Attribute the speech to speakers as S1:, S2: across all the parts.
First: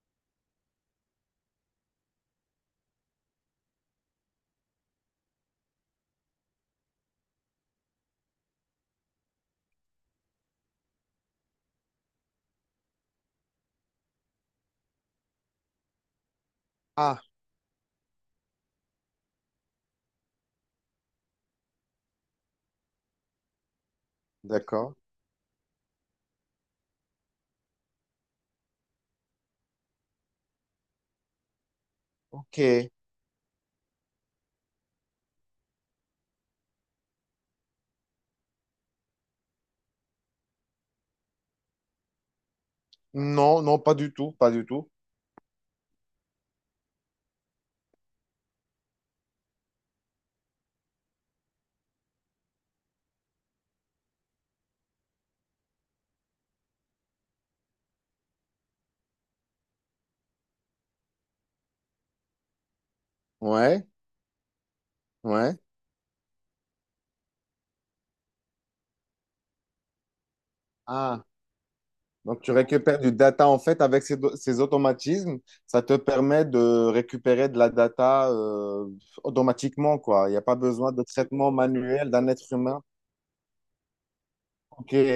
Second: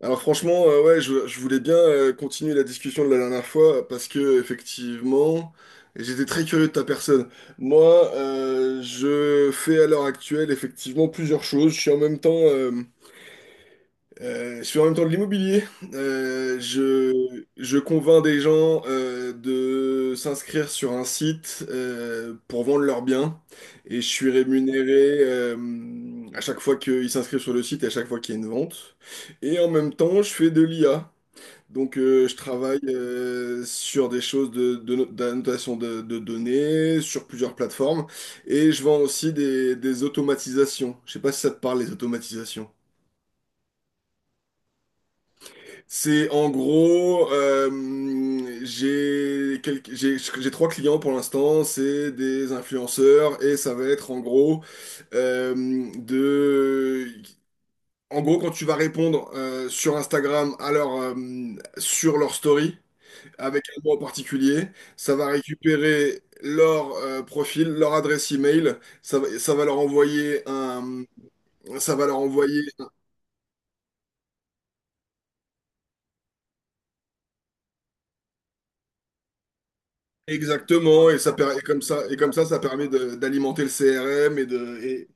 S1: Alors franchement, ouais, je voulais bien continuer la discussion de la dernière fois parce que effectivement, j'étais très curieux de ta personne. Moi, je fais à l'heure actuelle effectivement plusieurs choses. Je suis en même temps de l'immobilier.
S2: Ah,
S1: Je convainc des gens de s'inscrire sur un site pour vendre leurs biens et je suis
S2: d'accord.
S1: rémunéré à chaque fois qu'ils s'inscrivent sur le site et à chaque fois qu'il y a une vente. Et en même temps, je fais de l'IA. Donc, je travaille
S2: Ok.
S1: sur des choses de, no- d'annotation de données, sur plusieurs plateformes et je vends aussi des automatisations. Je sais pas si ça te parle, les automatisations.
S2: Non, non, pas du tout, pas du tout.
S1: C'est en gros, j'ai trois clients pour l'instant, c'est des influenceurs et ça va être en gros euh, de, en gros quand tu vas répondre sur Instagram à leur sur leur story avec un
S2: Ouais,
S1: mot en particulier, ça va
S2: ouais.
S1: récupérer leur profil, leur adresse email, ça va leur
S2: Ah,
S1: ça va leur
S2: donc tu
S1: envoyer.
S2: récupères du data en fait avec ces, ces automatismes, ça te permet de récupérer de la data automatiquement, quoi. Il n'y a pas besoin de
S1: Exactement,
S2: traitement
S1: et comme ça,
S2: manuel d'un être
S1: ça
S2: humain.
S1: permet d'alimenter le CRM
S2: Ok,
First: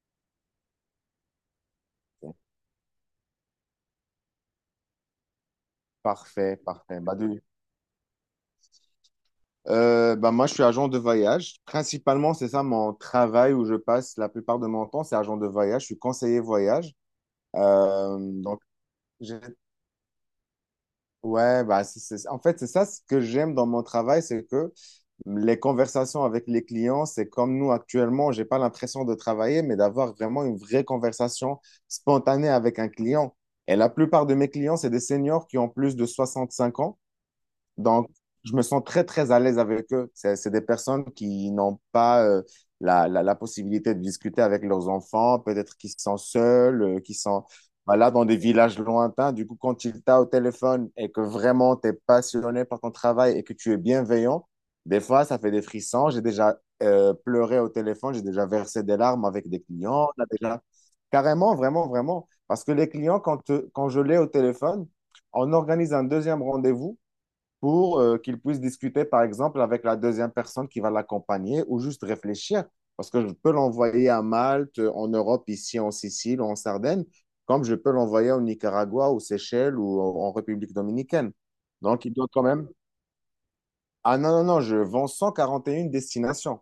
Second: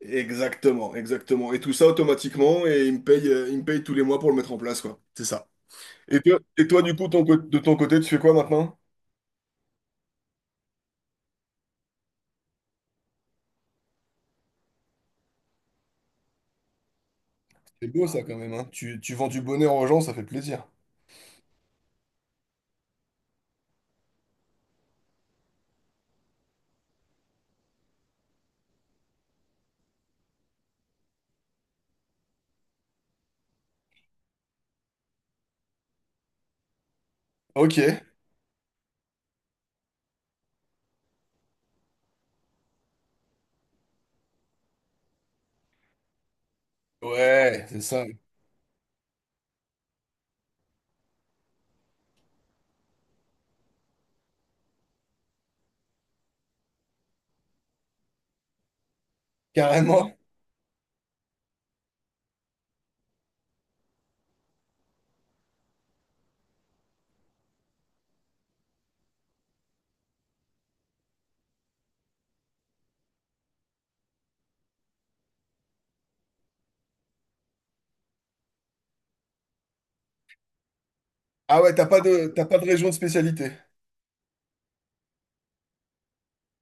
S1: exactement, exactement. Et tout ça automatiquement, et il me paye tous les mois pour le mettre en place, quoi. C'est ça.
S2: parfait,
S1: Et toi, du
S2: parfait.
S1: coup,
S2: Bah, du-
S1: de ton côté, tu fais quoi maintenant?
S2: euh, bah, moi, je suis agent de voyage. Principalement, c'est ça mon travail où je passe la plupart de mon temps, c'est agent de voyage. Je suis conseiller voyage.
S1: C'est beau ça quand même,
S2: Donc,
S1: hein. Tu vends
S2: j'ai
S1: du bonheur aux gens, ça fait plaisir.
S2: Ouais, bah en fait, c'est ça ce que j'aime dans mon travail, c'est que les conversations avec les clients, c'est comme nous actuellement, j'ai pas l'impression de travailler, mais d'avoir vraiment une vraie conversation spontanée avec un client. Et la plupart de mes clients, c'est des seniors qui ont plus de 65 ans.
S1: Ok.
S2: Donc, je me sens très, très à l'aise avec eux. C'est des personnes qui n'ont pas la possibilité de discuter avec leurs enfants, peut-être qui sont seuls, qui sont
S1: Ouais, c'est ça.
S2: voilà, dans des villages lointains. Du coup, quand ils t'ont au téléphone et que vraiment tu es passionné par ton travail et que tu es bienveillant, des fois, ça fait des frissons. J'ai déjà pleuré au téléphone, j'ai déjà versé des larmes avec des clients.
S1: Carrément.
S2: On a déjà... Carrément, vraiment, vraiment. Parce que les clients, quand je l'ai au téléphone, on organise un deuxième rendez-vous pour qu'il puisse discuter, par exemple, avec la deuxième personne qui va l'accompagner ou juste réfléchir. Parce que je peux l'envoyer à Malte, en Europe, ici en Sicile ou en Sardaigne, comme je peux l'envoyer au Nicaragua, aux Seychelles ou en République dominicaine.
S1: Ah ouais,
S2: Donc, il doit quand
S1: t'as pas de
S2: même...
S1: région de spécialité.
S2: Ah non, non, non, je vends 141 destinations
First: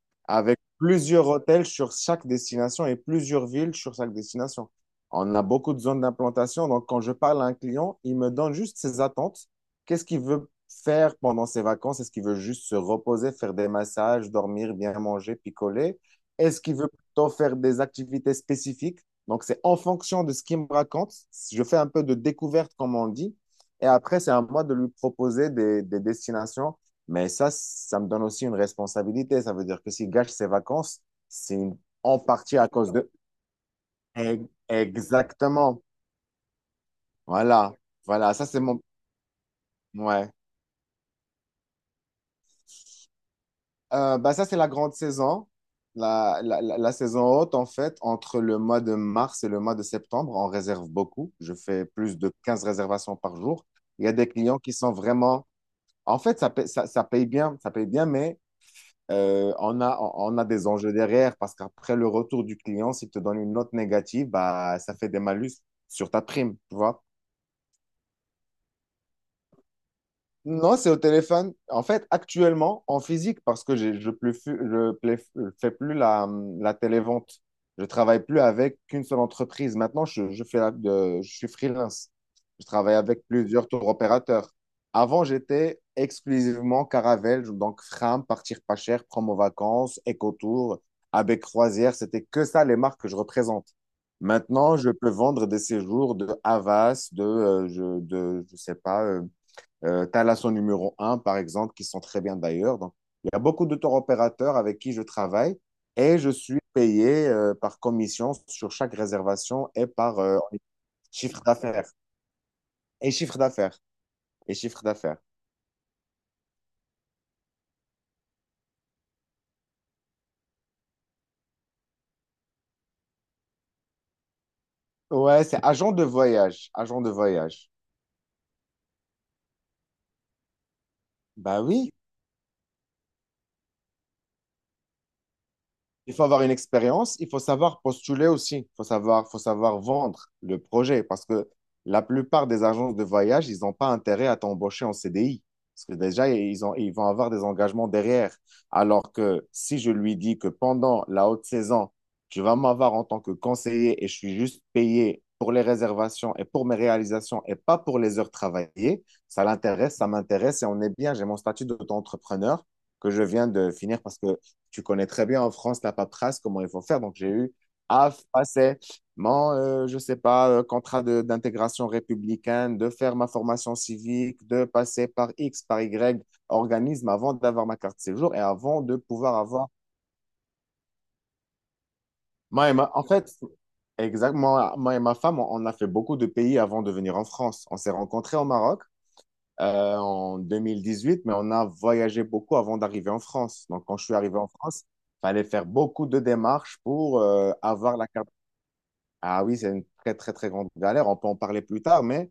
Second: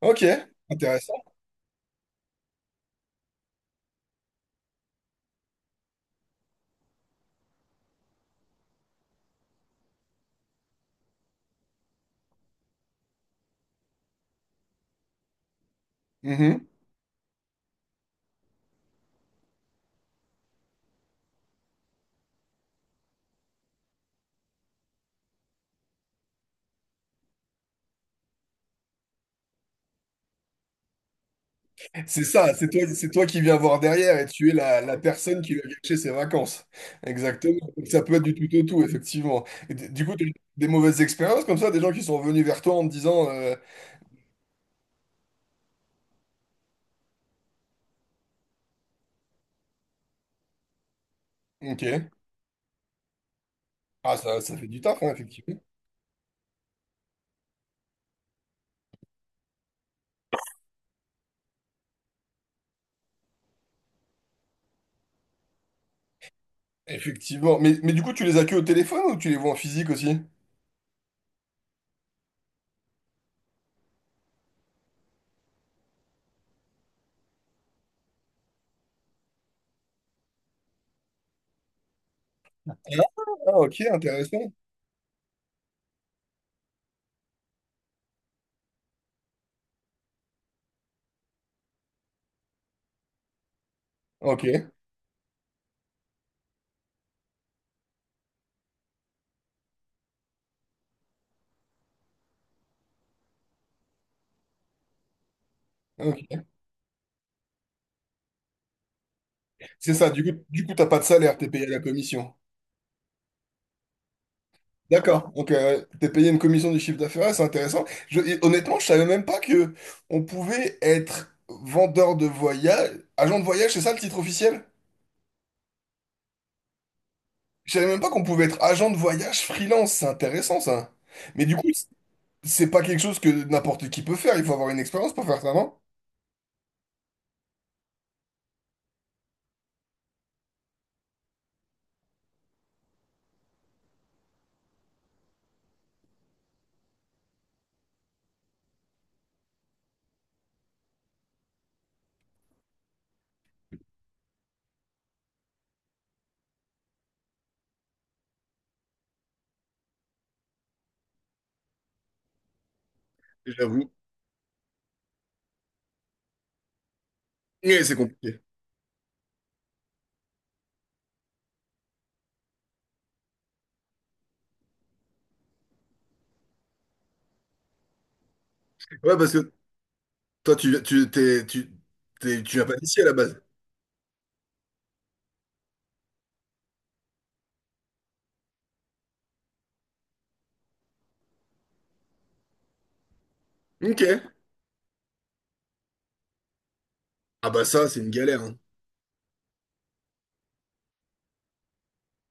S1: Ok,
S2: avec
S1: intéressant.
S2: plusieurs hôtels sur chaque destination et plusieurs villes sur chaque destination. On a beaucoup de zones d'implantation, donc quand je parle à un client, il me donne juste ses attentes. Qu'est-ce qu'il veut faire pendant ses vacances? Est-ce qu'il veut juste se reposer, faire des massages, dormir, bien manger, picoler? Est-ce qu'il veut plutôt faire des activités spécifiques? Donc c'est en fonction de ce qu'il me raconte. Je fais un peu de découverte, comme on dit. Et après, c'est à moi de lui proposer des destinations mais ça me donne aussi une responsabilité. Ça veut dire que s'il gâche ses vacances, c'est une- en
S1: C'est ça,
S2: partie à cause
S1: c'est
S2: de...
S1: toi qui viens voir derrière et
S2: Eh,
S1: tu es la personne qui lui a
S2: exactement.
S1: gâché ses vacances. Exactement.
S2: Voilà.
S1: Donc, ça peut être
S2: Voilà.
S1: du
S2: Ça,
S1: tout
S2: c'est
S1: au
S2: mon...
S1: tout, effectivement. Et du coup, tu as
S2: Ouais.
S1: eu des mauvaises expériences comme ça, des gens qui sont venus vers toi en te disant
S2: Bah, ça, c'est la grande saison. La saison haute, en fait, entre le mois de mars et le mois de septembre, on réserve beaucoup. Je fais
S1: ok,
S2: plus de 15 réservations par jour. Il y a
S1: ah,
S2: des
S1: ça
S2: clients
S1: fait
S2: qui
S1: du
S2: sont
S1: taf, hein,
S2: vraiment...
S1: effectivement.
S2: En fait, ça paye, ça paye bien. Ça paye bien, mais on a des enjeux derrière parce qu'après le retour du client, s'il te donne une note négative, bah, ça fait des malus sur ta prime, tu vois.
S1: Effectivement. Mais du coup, tu les as que au téléphone ou tu les vois en physique aussi?
S2: Non, c'est au téléphone. En fait, actuellement, en physique, parce que j'ai- je ne je plais- je fais plus la, la télévente. Je travaille plus avec qu'une seule entreprise. Maintenant, je fais je suis freelance. Je travaille avec
S1: Ah,
S2: plusieurs
S1: ok,
S2: tour opérateurs.
S1: intéressant.
S2: Avant, j'étais exclusivement Caravelle, donc Fram, Partir Pas Cher, Promo Vacances, Ecotour, avec Croisière. C'était que ça les marques que je représente.
S1: Ok,
S2: Maintenant, je peux vendre des séjours de Havas, je sais pas. Tu as la son numéro un, par exemple, qui sont très bien d'ailleurs. Donc, il y a beaucoup de tour opérateurs avec qui je travaille et je
S1: ok.
S2: suis payé par commission sur chaque réservation et
S1: C'est ça,
S2: par
S1: du coup, t'as pas de salaire,
S2: chiffre
S1: t'es payé à la
S2: d'affaires.
S1: commission.
S2: Et chiffre d'affaires. Et chiffre d'affaires.
S1: D'accord, donc t'es payé une commission du chiffre d'affaires, c'est intéressant. Je- et honnêtement, je savais même pas que on pouvait être vendeur de voyage, agent de voyage, c'est ça le titre officiel?
S2: Ouais, c'est agent de voyage. Agent de voyage.
S1: Je savais même pas qu'on pouvait être agent de voyage freelance, c'est intéressant ça. Mais du
S2: Bah
S1: coup,
S2: oui.
S1: c'est pas quelque chose que n'importe qui peut faire, il faut avoir une expérience pour faire ça, non?
S2: Il faut avoir une expérience, il faut savoir postuler aussi, faut savoir vendre le projet parce que la plupart des agences de voyage, ils n'ont pas intérêt à t'embaucher en CDI parce que déjà, ils vont avoir des engagements derrière. Alors que si je lui dis que pendant la haute saison, tu vas m'avoir en tant que conseiller et je suis juste payé pour les réservations et pour mes réalisations et pas pour les heures travaillées, ça l'intéresse, ça m'intéresse et on est bien. J'ai mon statut d'auto-entrepreneur que je viens de
S1: J'avoue.
S2: finir parce que tu connais très bien en France la paperasse, comment il faut faire. Donc, j'ai eu
S1: Mais c'est
S2: à
S1: compliqué.
S2: passer mon, je sais pas, contrat d'intégration républicaine, de faire ma formation civique, de passer par X, par Y organisme avant d'avoir ma carte de séjour et avant de
S1: Ouais, parce
S2: pouvoir
S1: que
S2: avoir...
S1: toi, t'es, tu viens
S2: Moi et
S1: pas
S2: ma-
S1: d'ici
S2: En
S1: à la
S2: fait,
S1: base.
S2: exactement, moi et ma femme, on a fait beaucoup de pays avant de venir en France. On s'est rencontrés au Maroc en 2018, mais on a voyagé beaucoup avant d'arriver en France. Donc, quand je suis
S1: Ok.
S2: arrivé en France, il fallait faire beaucoup de démarches pour
S1: Ah bah ça,
S2: avoir
S1: c'est
S2: la
S1: une
S2: carte.
S1: galère, hein.
S2: Ah oui, c'est une très, très, très grande galère. On peut en parler plus tard, mais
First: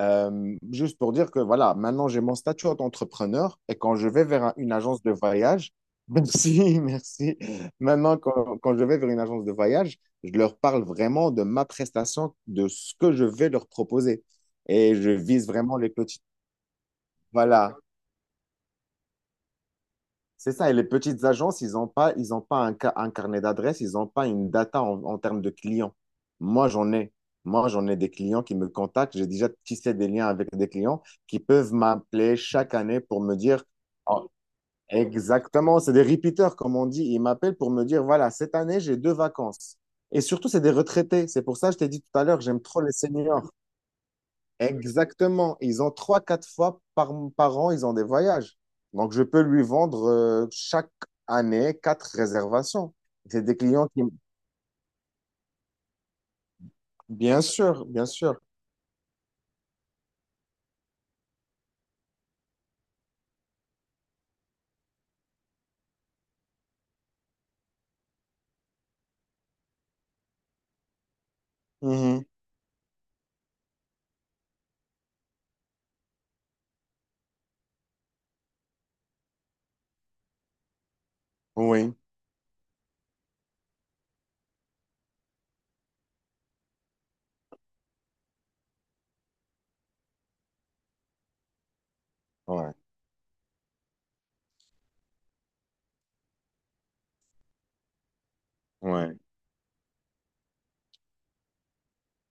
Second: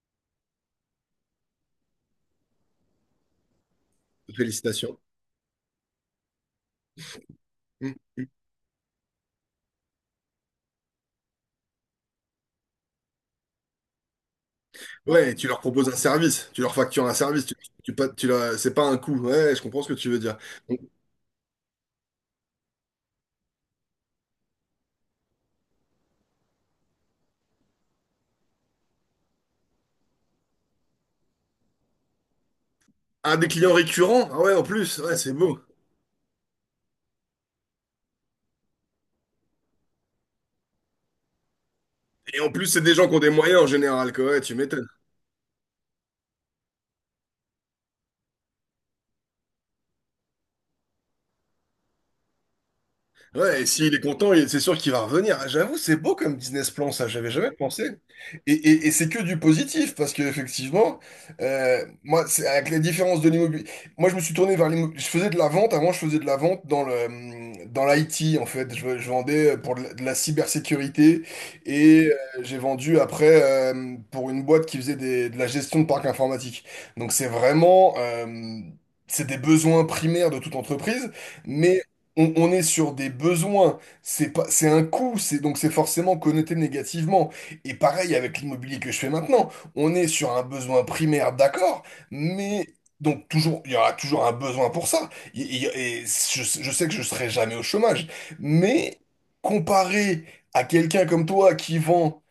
S2: juste pour dire que voilà, maintenant j'ai mon statut d'entrepreneur et quand je vais vers une
S1: Félicitations.
S2: agence de voyage, merci, merci. Maintenant,
S1: Mm.
S2: quand je vais vers une agence de voyage, je leur parle vraiment de ma prestation, de ce que je vais leur proposer. Et je
S1: Ouais,
S2: vise
S1: tu leur
S2: vraiment
S1: proposes
S2: les
S1: un
S2: petits.
S1: service, tu leur factures un service, tu,
S2: Voilà,
S1: tu, pa- tu leur- c'est pas un coût. Ouais, je comprends ce que tu veux dire.
S2: c'est ça, et
S1: Donc,
S2: les petites agences, ils ont pas un carnet d'adresses, ils n'ont pas une data en, en termes de clients. Moi, j'en ai. Moi, j'en ai des clients qui me contactent. J'ai déjà tissé des liens avec des clients qui peuvent m'appeler chaque année pour me
S1: un des
S2: dire
S1: clients récurrents,
S2: Oh,
S1: ah ouais, en plus, ouais, c'est beau.
S2: exactement, c'est des repeaters, comme on dit. Ils m'appellent pour me dire, voilà, cette année, j'ai deux vacances. Et surtout, c'est des retraités. C'est pour ça que je t'ai dit tout à
S1: Et
S2: l'heure,
S1: en
S2: j'aime
S1: plus, c'est
S2: trop les
S1: des gens qui ont des
S2: seniors.
S1: moyens en général, quoi. Ouais, tu m'étonnes.
S2: Exactement. Ils ont trois, quatre fois par an, ils ont des voyages. Donc, je peux lui vendre chaque année quatre réservations. C'est des
S1: Ouais, et
S2: clients
S1: s'il est
S2: qui...
S1: content, c'est sûr qu'il va revenir. J'avoue, c'est beau comme business plan, ça, j'avais
S2: Bien
S1: jamais pensé.
S2: sûr, bien sûr.
S1: Et c'est que du positif, parce que effectivement, moi, c'est avec les différences de l'immobilier. Moi, je me suis tourné vers l'immobilier. Je faisais de la vente, avant, je faisais de la vente dans l'IT, en fait. Je vendais pour de la cybersécurité et
S2: Mhm.
S1: j'ai vendu après pour une boîte qui faisait de la gestion de parc informatique. Donc, c'est vraiment, c'est des besoins primaires de toute entreprise, mais
S2: Oui,
S1: on est sur des besoins, c'est pas, c'est un coût, c'est donc c'est forcément connoté négativement. Et pareil avec l'immobilier que je fais maintenant, on est sur un besoin primaire, d'accord, mais
S2: ouais,
S1: donc toujours, il y aura toujours un besoin pour ça. Et je sais que je serai jamais au chômage, mais
S2: ouais.
S1: comparé à quelqu'un comme toi qui vend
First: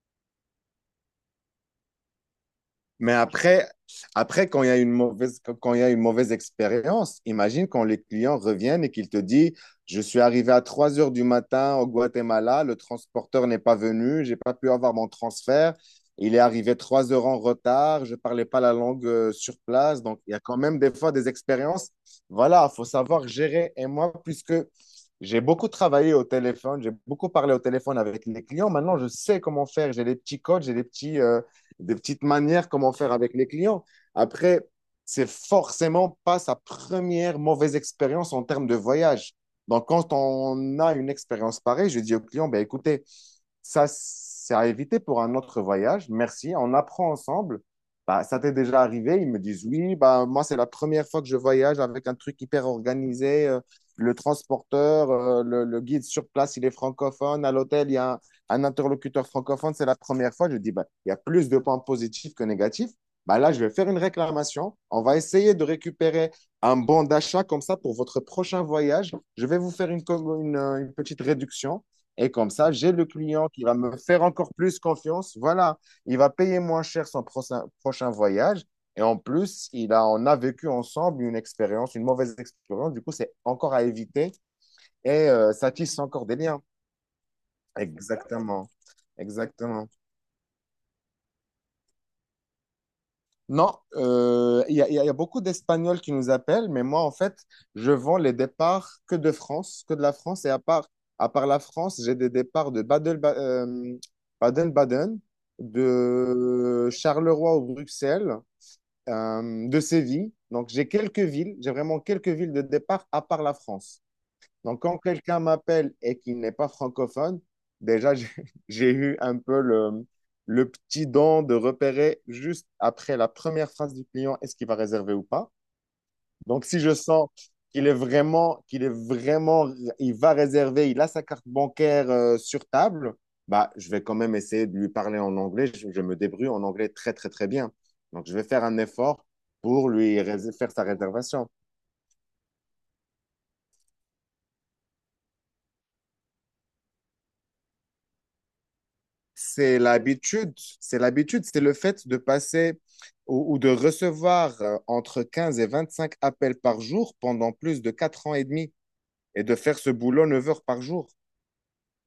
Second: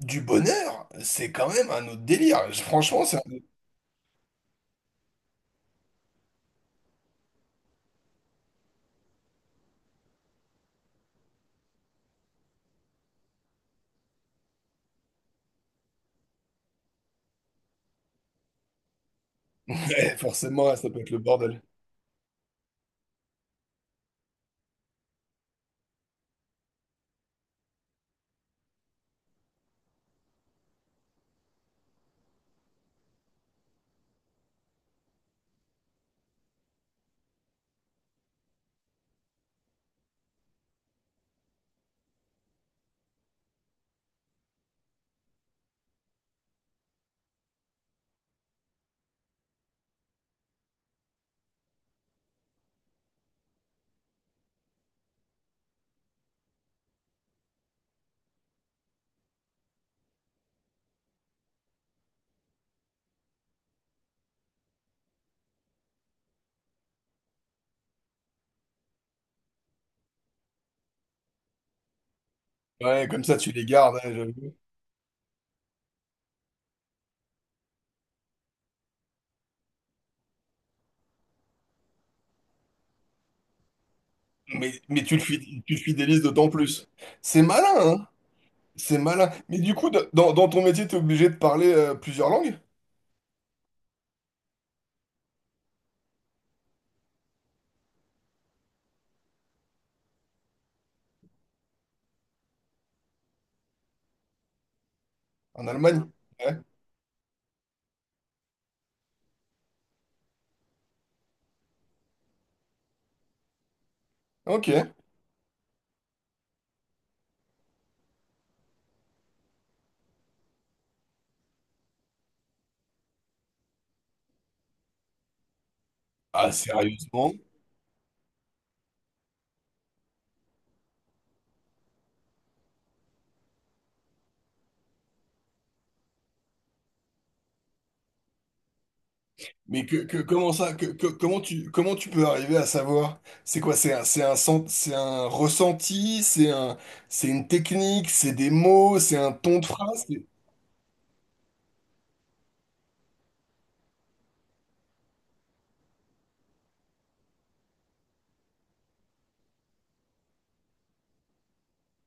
S1: du bonheur, c'est quand même un autre délire. Franchement,
S2: Mais
S1: c'est un-
S2: après, après quand il y a une mauvaise, quand il y a une mauvaise expérience, imagine quand les clients reviennent et qu'ils te disent, je suis arrivé à 3 heures du matin au Guatemala, le transporteur n'est pas venu, j'ai pas pu avoir mon transfert, il est arrivé 3 heures en retard, je ne parlais pas la langue sur place.
S1: Ouais,
S2: Donc, il y a quand
S1: forcément,
S2: même
S1: ça
S2: des
S1: peut être
S2: fois
S1: le
S2: des
S1: bordel.
S2: expériences. Voilà, il faut savoir gérer. Et moi, puisque j'ai beaucoup travaillé au téléphone, j'ai beaucoup parlé au téléphone avec les clients, maintenant, je sais comment faire. J'ai des petits codes, des petites manières comment faire avec les clients. Après, c'est forcément pas sa première mauvaise expérience en termes de voyage. Donc, quand on a une expérience pareille, je dis au client, ben, écoutez, ça, c'est à éviter pour un autre voyage. Merci, on apprend ensemble. Bah, ça t'est déjà arrivé? Ils me disent, oui, bah, moi, c'est la première fois que je voyage avec un truc hyper organisé. Le transporteur, le guide sur place, il est francophone. À l'hôtel, il y a un interlocuteur francophone, c'est la première fois, je dis, ben, il y a plus de points positifs que négatifs. Ben là, je vais faire une réclamation. On va essayer de récupérer un bon d'achat comme ça pour votre prochain voyage. Je vais vous faire une petite réduction. Et comme ça, j'ai le
S1: Ouais, comme ça
S2: client
S1: tu les
S2: qui va me
S1: gardes.
S2: faire encore plus confiance. Voilà, il va payer moins cher son prochain, prochain voyage. Et en plus, on a vécu ensemble une expérience, une mauvaise expérience. Du coup, c'est encore à éviter et ça
S1: Tu le
S2: tisse
S1: fidélises
S2: encore des
S1: d'autant
S2: liens.
S1: plus. C'est malin, hein?
S2: Exactement,
S1: C'est malin. Mais du
S2: exactement.
S1: coup, dans ton métier, t'es obligé de parler plusieurs langues?
S2: Non, il y a beaucoup d'Espagnols qui nous appellent, mais moi, en fait, je vends les départs que de France, que de la France. Et à part la France, j'ai des départs de Baden-Baden,
S1: En Allemagne? Ouais.
S2: de Charleroi ou Bruxelles, de Séville. Donc, j'ai quelques villes, j'ai vraiment quelques villes de départ à part la France.
S1: Ok.
S2: Donc, quand quelqu'un m'appelle et qu'il n'est pas francophone, déjà, j'ai j'ai eu un peu le petit don de repérer juste après la première phrase du client, est-ce qu'il va réserver ou pas.
S1: Ah,
S2: Donc, si je sens
S1: sérieusement?
S2: qu'il est vraiment, il va réserver, il a sa carte bancaire sur table, bah, je vais quand même essayer de lui parler en anglais. Je me débrouille en anglais très, très, très bien. Donc, je vais faire un effort pour
S1: Comment
S2: faire
S1: ça?
S2: sa
S1: Comment
S2: réservation.
S1: comment tu peux arriver à savoir? C'est quoi? C'est un, c'est un ressenti? C'est une technique? C'est des mots? C'est un ton de
S2: C'est
S1: phrase? C'est-
S2: l'habitude, c'est l'habitude, c'est le fait de passer ou de recevoir entre 15 et 25 appels par jour pendant plus de 4 ans et demi et de faire ce boulot 9 heures par jour.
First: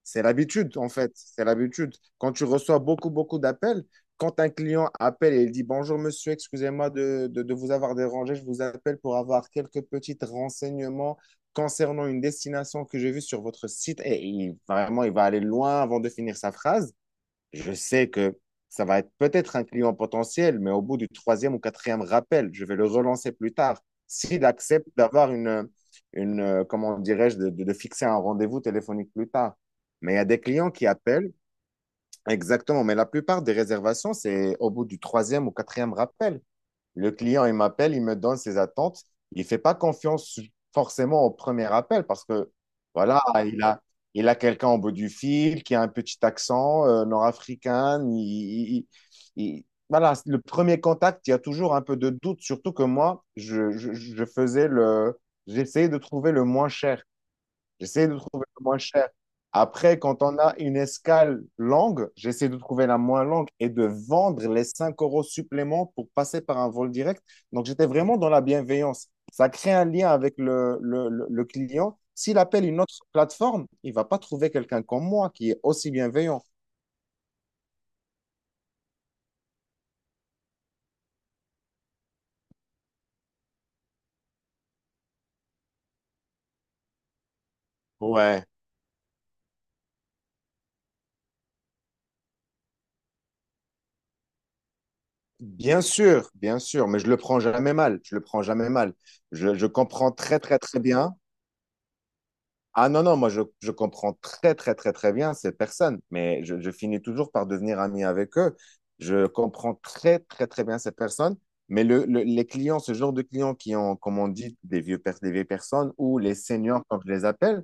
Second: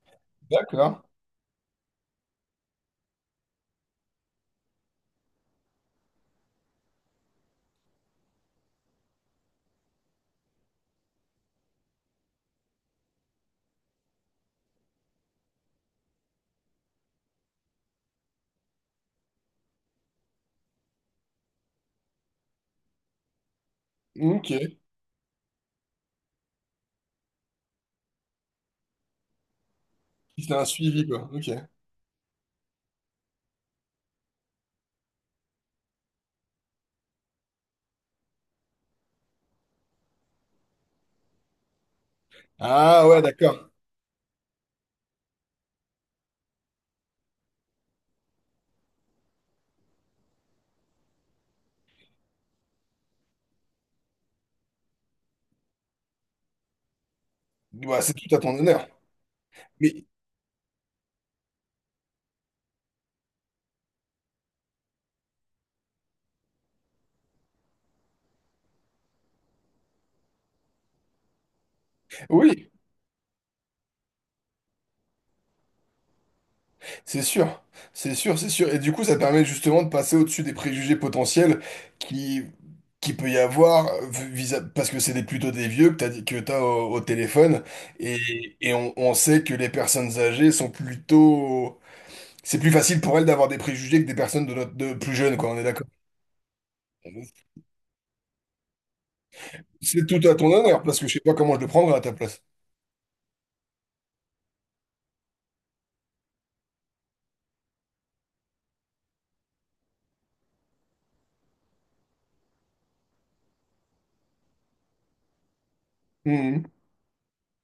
S2: C'est l'habitude, en
S1: D'accord.
S2: fait, c'est l'habitude. Quand tu reçois beaucoup, beaucoup d'appels, quand un client appelle et il dit bonjour monsieur, excusez-moi de vous avoir dérangé, je vous appelle pour avoir quelques petits renseignements concernant une destination que j'ai vue sur votre site, et vraiment, il va aller loin avant de finir sa phrase. Je sais que ça va être peut-être un client potentiel, mais au bout du troisième ou quatrième rappel, je vais le relancer plus tard. S'il
S1: Ok.
S2: accepte d'avoir une, comment dirais-je, de fixer un rendez-vous téléphonique plus tard. Mais il y a des
S1: C'est un
S2: clients qui
S1: suivi, quoi.
S2: appellent,
S1: Ok.
S2: exactement, mais la plupart des réservations, c'est au bout du troisième ou quatrième rappel. Le client, il m'appelle, il me donne ses attentes. Il ne fait pas confiance forcément au premier appel parce que,
S1: Ah ouais,
S2: voilà,
S1: d'accord.
S2: il a quelqu'un au bout du fil qui a un petit accent nord-africain. Voilà, le premier contact, il y a toujours un peu de doute, surtout que moi, j'essayais de trouver le moins cher.
S1: Bah,
S2: J'essaie
S1: c'est
S2: de
S1: tout à
S2: trouver
S1: ton
S2: le moins
S1: honneur.
S2: cher. Après,
S1: Mais
S2: quand on a une escale longue, j'essaie de trouver la moins longue et de vendre les 5 € supplément pour passer par un vol direct. Donc, j'étais vraiment dans la bienveillance. Ça crée un lien avec le client. S'il appelle
S1: oui,
S2: une autre plateforme, il va pas trouver quelqu'un comme moi qui est aussi bienveillant.
S1: c'est sûr, c'est sûr, c'est sûr. Et du coup, ça permet justement de passer au-dessus des préjugés potentiels qui, qui peut y avoir, parce que c'est plutôt des vieux que t'as au téléphone, et,
S2: Ouais.
S1: et on sait que les personnes âgées sont plutôt... C'est plus facile pour elles d'avoir des préjugés que des personnes de plus jeunes, quoi, on est d'accord.
S2: Bien sûr, mais je le prends jamais mal. Je le prends jamais mal. Je
S1: C'est
S2: comprends
S1: tout à
S2: très,
S1: ton
S2: très, très
S1: honneur, parce que je
S2: bien.
S1: sais pas comment je le prendrais à ta place.
S2: Ah non, non, moi je comprends très, très, très, très bien ces personnes, mais je finis toujours par devenir ami avec eux. Je comprends très, très, très bien ces personnes, mais les clients, ce genre de clients qui ont, comme on dit, des vieux, des vieilles personnes ou les
S1: Mhm.
S2: seniors, comme je les appelle,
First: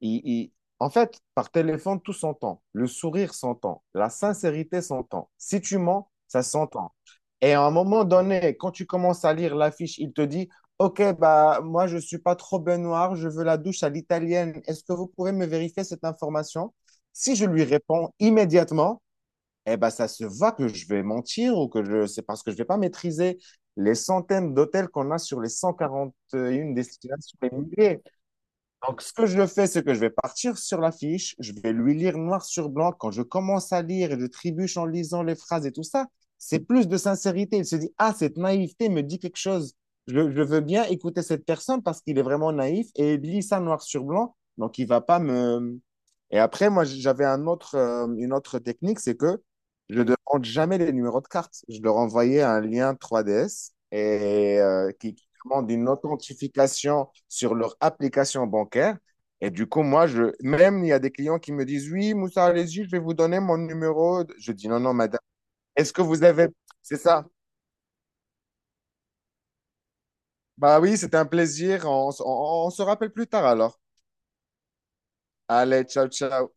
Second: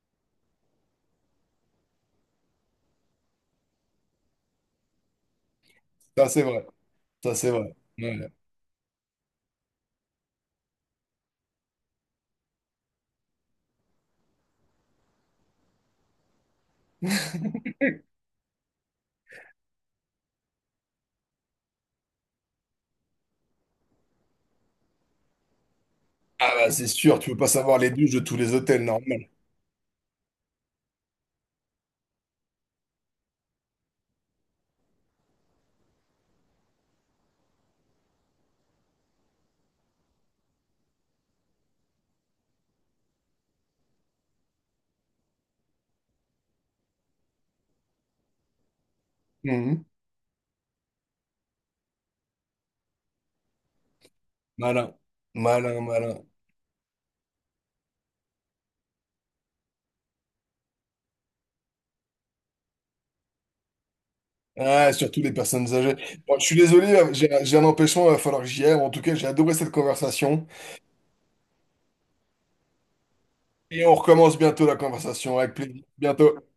S2: il- il- en fait, par téléphone, tout s'entend. Le sourire s'entend. La sincérité s'entend. Si tu mens,
S1: Ça, c'est
S2: ça
S1: vrai,
S2: s'entend.
S1: ça, c'est
S2: Et à un
S1: vrai.
S2: moment
S1: Ouais.
S2: donné, quand tu commences à lire l'affiche, il te dit, OK, bah, moi, je ne suis pas trop ben noir, je veux la douche à l'italienne. Est-ce que vous pouvez me vérifier cette information? Si je lui réponds immédiatement, eh ben, ça se voit que je vais mentir ou que je, c'est parce que je ne vais pas maîtriser les centaines d'hôtels qu'on a sur les
S1: Ah bah,
S2: 141
S1: c'est sûr, tu peux
S2: destinations,
S1: pas
S2: les
S1: savoir les
S2: milliers.
S1: douches de tous les hôtels,
S2: Donc, ce que
S1: normal.
S2: je fais, c'est que je vais partir sur la fiche, je vais lui lire noir sur blanc. Quand je commence à lire et je trébuche en lisant les phrases et tout ça, c'est plus de sincérité. Il se dit, ah, cette naïveté me dit quelque chose. Je veux bien écouter cette personne parce qu'il est vraiment naïf et il lit ça noir sur blanc. Donc, il va pas me... Et après, moi, j'avais un autre, une autre technique, c'est que je ne demande jamais les numéros de carte. Je leur envoyais un lien 3DS
S1: Malin, malin,
S2: d'une
S1: malin.
S2: authentification sur leur application bancaire. Et du coup, moi, même il y a des clients qui me disent, oui, Moussa, allez-y, je vais vous donner mon numéro. Je dis, non,
S1: Ah,
S2: non,
S1: surtout
S2: madame,
S1: les personnes
S2: est-ce
S1: âgées.
S2: que vous
S1: Bon, je
S2: avez...
S1: suis désolé,
S2: C'est ça.
S1: j'ai un empêchement, il va falloir que j'y aille. En tout cas, j'ai adoré cette conversation.
S2: Bah oui, c'était un plaisir. On, s- on se rappelle plus tard alors.
S1: Et on recommence bientôt la conversation, avec plaisir.
S2: Allez, ciao,
S1: Bientôt.
S2: ciao.